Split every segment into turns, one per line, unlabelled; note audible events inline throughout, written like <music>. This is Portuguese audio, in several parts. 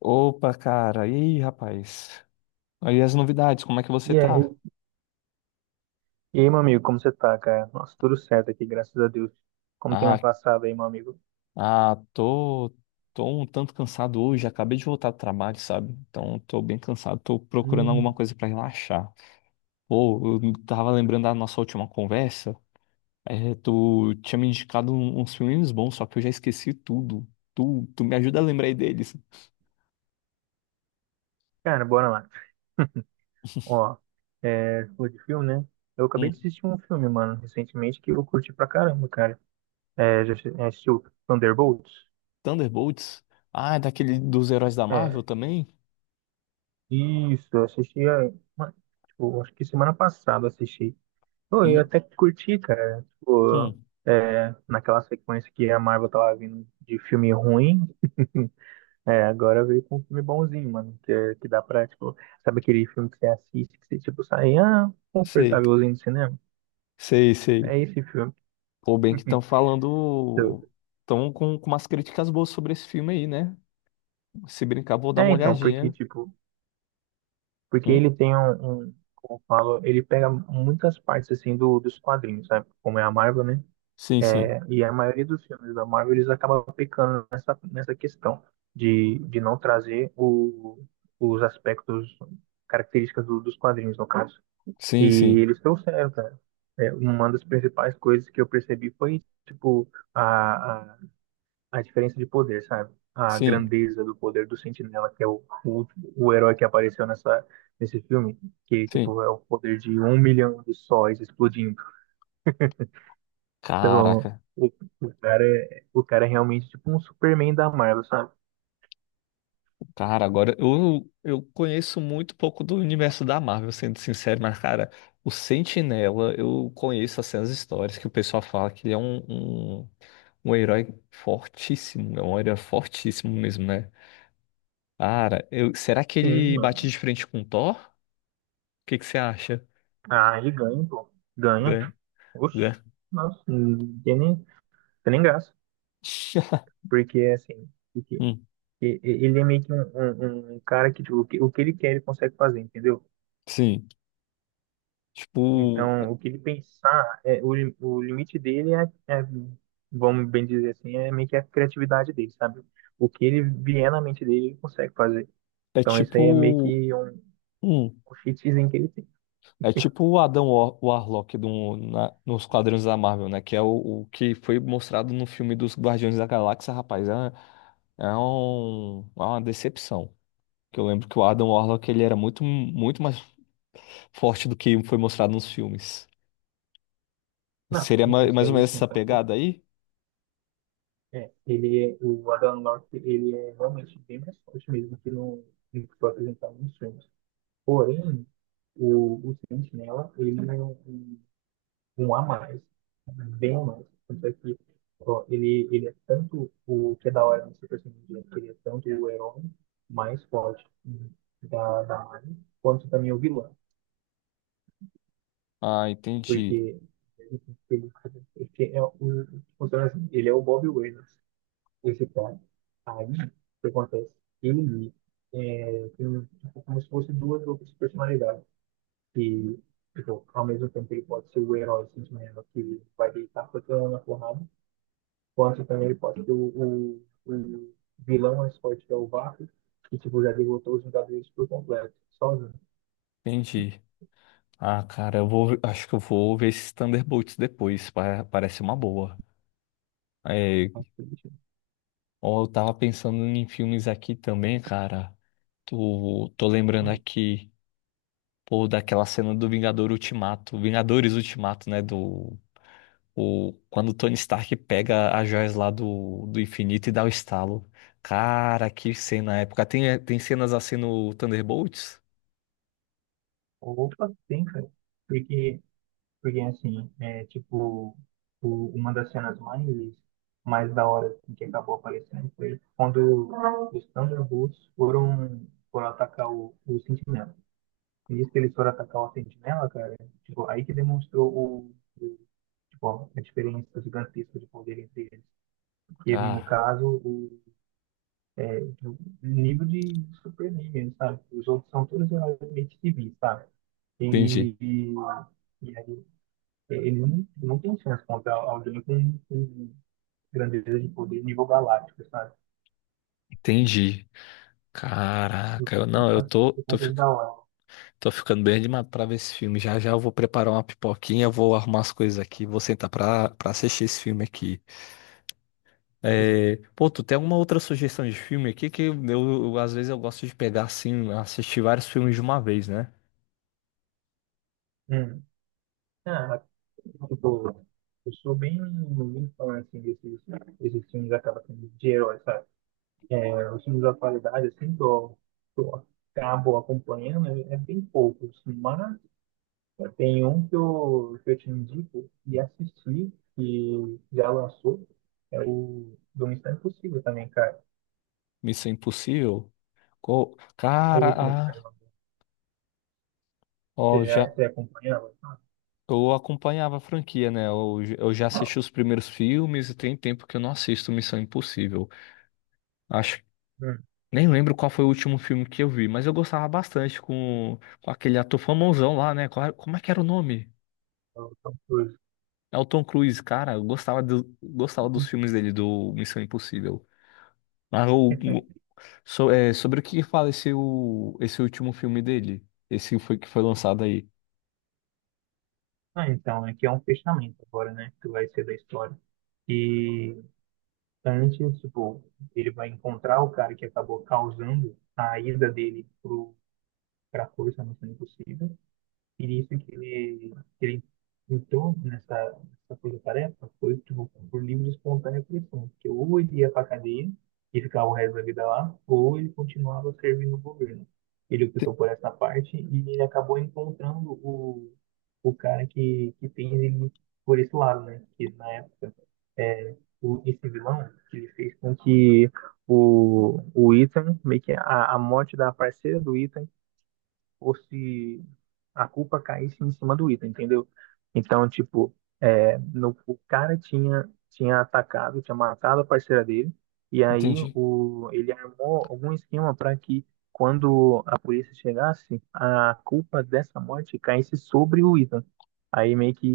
Opa, cara. E aí, rapaz? Aí as novidades, como é que você
E aí,
tá?
e aí, meu amigo, como você tá, cara? Nossa, tudo certo aqui, graças a Deus. Como tem ano
Ah,
passado aí, meu amigo?
ah, tô um tanto cansado hoje. Acabei de voltar do trabalho, sabe? Então, tô bem cansado. Tô procurando alguma
Hum,
coisa pra relaxar. Pô, eu tava lembrando da nossa última conversa. É, tu tinha me indicado uns filmes bons, só que eu já esqueci tudo. Tu me ajuda a lembrar aí deles.
Cara, bora lá. Ó, falou de filme, né? Eu acabei de
Hum,
assistir um filme, mano, recentemente que eu curti pra caramba, cara. Já assistiu Thunderbolts?
Thunderbolts. Ah, é daquele dos heróis da Marvel
É,
também?
isso, eu assisti, tipo, acho que semana passada eu assisti. Pô, eu
E,
até que curti, cara. Tipo,
hum,
naquela sequência que a Marvel tava vindo de filme ruim. <laughs> Agora veio com um filme bonzinho, mano. Que, que dá pra, tipo, sabe aquele filme que você assiste, que você, tipo, sai, ah,
Sei,
confortávelzinho do cinema?
sei, sei.
É esse filme.
Pô, bem que estão
<laughs>
falando. Estão com umas críticas boas sobre esse filme aí, né? Se brincar, vou dar uma
Então, porque,
olhadinha.
tipo, porque ele
Hum?
tem como eu falo, ele pega muitas partes, assim, dos quadrinhos, sabe? Como é a Marvel, né?
Sim, sim.
E a maioria dos filmes da Marvel, eles acabam pecando nessa questão de não trazer os aspectos, características dos quadrinhos, no caso.
Sim,
E
sim.
eles trouxeram, cara. Uma das principais coisas que eu percebi foi, tipo, a diferença de poder, sabe? A
Sim,
grandeza do poder do Sentinela, que é o herói que apareceu nesse filme, que,
sim.
tipo, é o poder de 1 milhão de sóis explodindo. Então,
Caraca.
o, o cara é realmente, tipo, um Superman da Marvel, sabe?
Cara, agora eu conheço muito pouco do universo da Marvel, sendo sincero, mas, cara, o Sentinela, eu conheço assim, as histórias que o pessoal fala que ele é um herói fortíssimo. É um herói fortíssimo mesmo, né? Cara, será que
Sim,
ele bate
mano.
de frente com o Thor? O que que você acha?
Ah, ele ganha, pô. Ganha.
Né? Né?
Oxe, nossa, não tem nem graça.
<laughs>
Porque, assim,
Hum,
Ele é meio que um cara que tipo, o que ele quer ele consegue fazer, entendeu?
sim. Tipo,
Então, o que ele pensar, o limite dele é, vamos bem dizer assim, é meio que a criatividade dele, sabe? O que ele vier na mente dele, ele consegue fazer.
é
Então, isso aí é meio
tipo.
que
Hum,
um cheatzinho que ele tem.
é tipo o Adam Warlock nos quadrinhos da Marvel, né? Que é o que foi mostrado no filme dos Guardiões da Galáxia, rapaz. É uma decepção. Que eu lembro que o Adam Warlock ele era muito, muito mais forte do que foi mostrado nos filmes.
Não,
Seria
isso
mais ou
aí, sim,
menos
com
essa
certeza.
pegada aí?
O Adam Locke, ele é realmente bem mais forte mesmo que no que foi apresentado nos filmes. Porém, o Sentinela, ele não. Um a mais, bem a mais. Tanto é que ó, ele é tanto o que é da hora no Super Saiyan Ninja, que ele é tanto o herói mais forte da Marvel, quanto também o vilão.
Ah, entendi.
Porque ele, é ele é o Bob Waynes, esse cara. Aí, o que acontece? Ele tem tipo, como se fosse duas outras personalidades. Que, tipo, ao mesmo tempo ele pode ser o herói sentimento que vai deitar pra todo mundo na porrada, quanto também ele pode ser o, o vilão mais forte que é o Vácuo, que tipo, já derrotou os Vingadores por completo, sozinho.
Entendi. Ah, cara, acho que eu vou ver esses Thunderbolts depois, parece uma boa. É,
Assim,
ó, eu tava pensando em filmes aqui também, cara. Tô lembrando aqui, pô, daquela cena do Vingador Ultimato, Vingadores Ultimato, né, quando o Tony Stark pega as joias lá do infinito e dá o estalo. Cara, que cena épica. Tem cenas assim no Thunderbolts?
opa, tem, cara. Porque, porque assim, é tipo, uma das cenas mais da hora assim, que acabou aparecendo foi quando os Thunderbolts foram atacar o Sentinela. E nisso que eles foram atacar o Sentinela, cara, tipo, aí que demonstrou o- tipo, a diferença gigantesca de poder entre eles, que no
Cara,
caso o nível de Superman mesmo, sabe? Os outros são todos realmente civis, sabe?
entendi,
E, e, e aí eles não têm chance contra alguém com grandeza de poder nível galáctico, sabe?
entendi.
Não
Caraca, eu,
tem por
não, eu
quase
tô,
por
tô, fi-
conta da hora.
Tô ficando bem animado pra ver esse filme. Já já eu vou preparar uma pipoquinha, vou arrumar as coisas aqui, vou sentar pra assistir esse filme aqui.
Sim.
É, pô, tu tem alguma outra sugestão de filme aqui que às vezes eu gosto de pegar assim, assistir vários filmes de uma vez, né?
Hum. Ah, tipo, eu sou bem, fã assim, desses filmes acaba sendo de heróis, sabe? Os filmes da atualidade, assim, do acabo acompanhando, é bem poucos, mas tem um que eu te indico e assisti, que já lançou, é o do Missão Impossível também, cara.
Missão Impossível.
É o último que
Cara,
saiu
ah,
agora.
ó, já
Você acompanhava?
eu acompanhava a franquia, né? Eu já assisti os primeiros filmes e tem tempo que eu não assisto Missão Impossível. Acho
Hum,
Nem lembro qual foi o último filme que eu vi, mas eu gostava bastante com aquele ator famosão lá, né? Como é que era o nome?
então, pois.
É o Tom Cruise, cara. Eu gostava dos filmes dele, do Missão Impossível. Mas
<laughs>
sobre o que fala esse último filme dele? Esse foi que foi lançado aí.
Ah, então, é que é um fechamento agora, né? Que vai ser da história. E antes, tipo, ele vai encontrar o cara que acabou causando a ida dele para a força não sendo impossível. E nisso que que ele entrou nessa coisa tarefa foi tipo, por livre e espontânea pressão, porque ou ele ia para a cadeia e ficava o resto da vida lá, ou ele continuava servindo o governo. Ele optou
Te-
por essa parte e ele acabou encontrando o cara que fez ele por esse lado, né? Que na época, esse vilão, que ele fez com que o Ethan, meio que a morte da parceira do Ethan ou se a culpa caísse em cima do item, entendeu? Então, tipo, é, no, o cara tinha atacado, tinha matado a parceira dele, e aí
Entendi.
ele armou algum esquema para que quando a polícia chegasse, a culpa dessa morte caísse sobre o Ethan. Aí meio que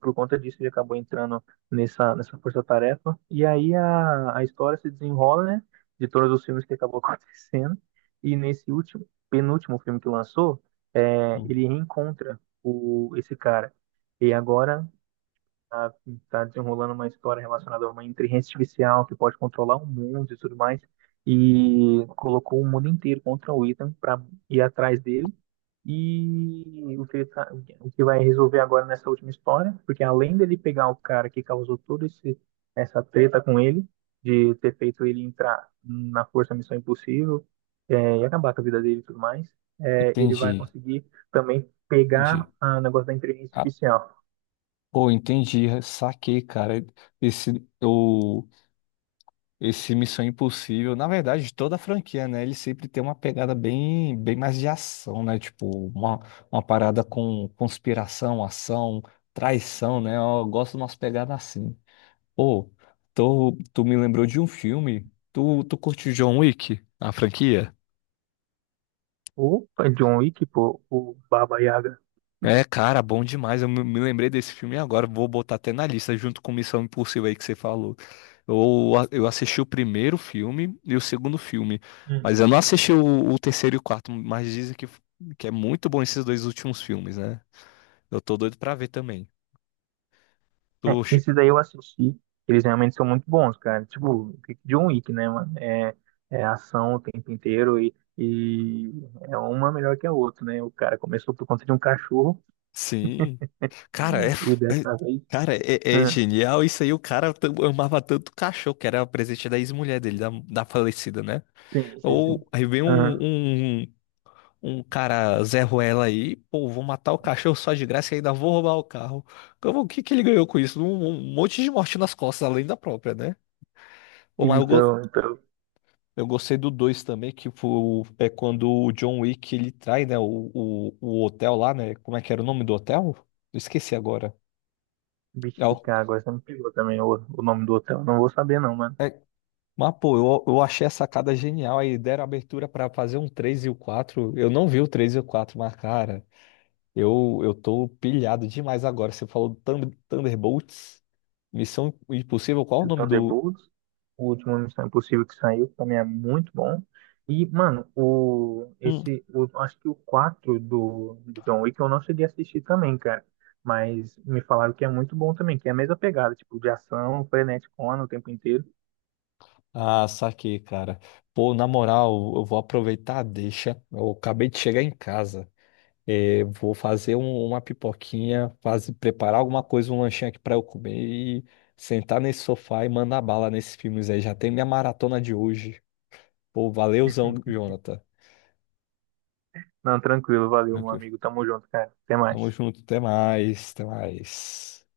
por conta disso ele acabou entrando nessa força-tarefa. E aí a história se desenrola, né? De todos os filmes que acabou <laughs> acontecendo. E nesse penúltimo filme que lançou,
Hum.
ele reencontra esse cara. E agora tá, tá desenrolando uma história relacionada a uma inteligência artificial que pode controlar o mundo e tudo mais, e colocou o mundo inteiro contra o Ethan para ir atrás dele. E o que, ele tá- o que vai resolver agora nessa última história, porque além dele pegar o cara que causou essa treta com ele, de ter feito ele entrar na Força Missão Impossível, e acabar com a vida dele e tudo mais, ele vai
Entendi.
conseguir também pegar
Entendi.
o negócio da inteligência
Cara,
artificial.
pô, entendi. Saquei, cara. Esse, Esse Missão Impossível, na verdade, toda a franquia, né? Ele sempre tem uma pegada bem mais de ação, né? Tipo, uma, uma parada com conspiração, ação, traição, né? Eu gosto de umas pegadas assim. Pô, tu me lembrou de um filme. Tu curte John Wick, a franquia?
Opa, John Wick, pô, o Baba Yaga.
É, cara, bom demais. Eu me lembrei desse filme agora. Vou botar até na lista, junto com Missão Impossível aí que você falou. Eu assisti o primeiro filme e o segundo filme,
Hum.
mas eu não assisti o terceiro e o quarto, mas dizem que é muito bom esses dois últimos filmes, né? Eu tô doido pra ver também.
É,
Tô che-
esses aí eu assisti, eles realmente são muito bons, cara. Tipo, John Wick, né, mano? É ação o tempo inteiro e é uma melhor que a outra, né? O cara começou por conta de um cachorro
Sim. Cara, é,
e
f- é-
dessa vez.
cara, é
Ah,
genial. Isso aí, o cara amava tanto o cachorro, que era o presente da ex-mulher dele, da falecida, né?
sim, sim, sim.
Ou aí vem
Ah,
um cara Zé Ruela aí, pô, vou matar o cachorro só de graça e ainda vou roubar o carro. Como, o que que ele ganhou com isso? Um monte de morte nas costas, além da própria, né? Pô, mas eu, go-
então,
eu gostei do 2 também, é quando o John Wick ele trai, né, o hotel lá, né? Como é que era o nome do hotel? Eu esqueci agora.
bicho,
É, o-
Chicago, essa me pegou também o nome do hotel. Não vou saber, não, mano.
é- mas, pô, eu achei a sacada genial. Aí deram abertura pra fazer um 3 e o quatro. Eu não vi o 3 e o quatro, mas, cara. Eu tô pilhado demais agora. Você falou Thunderbolts, Missão Impossível. Qual o
O
nome do.
Thunderbolts, o último Missão Impossível que saiu, que também é muito bom. E, mano,
Hum,
acho que o 4 do John Wick eu não cheguei a assistir também, cara. Mas me falaram que é muito bom também, que é a mesma pegada, tipo, de ação, frenético, o tempo inteiro.
Ah, saquei, cara. Pô, na moral, eu vou aproveitar a deixa. Eu acabei de chegar em casa. É, vou fazer uma pipoquinha, preparar alguma coisa, um lanchinho aqui pra eu comer e sentar nesse sofá e mandar bala nesses filmes aí. Já tem minha maratona de hoje. Pô, valeuzão,
<laughs>
Jonathan.
Não, tranquilo, valeu, meu
Tranquilo.
amigo. Tamo junto, cara. Até
Tamo
mais.
junto, até mais, até mais.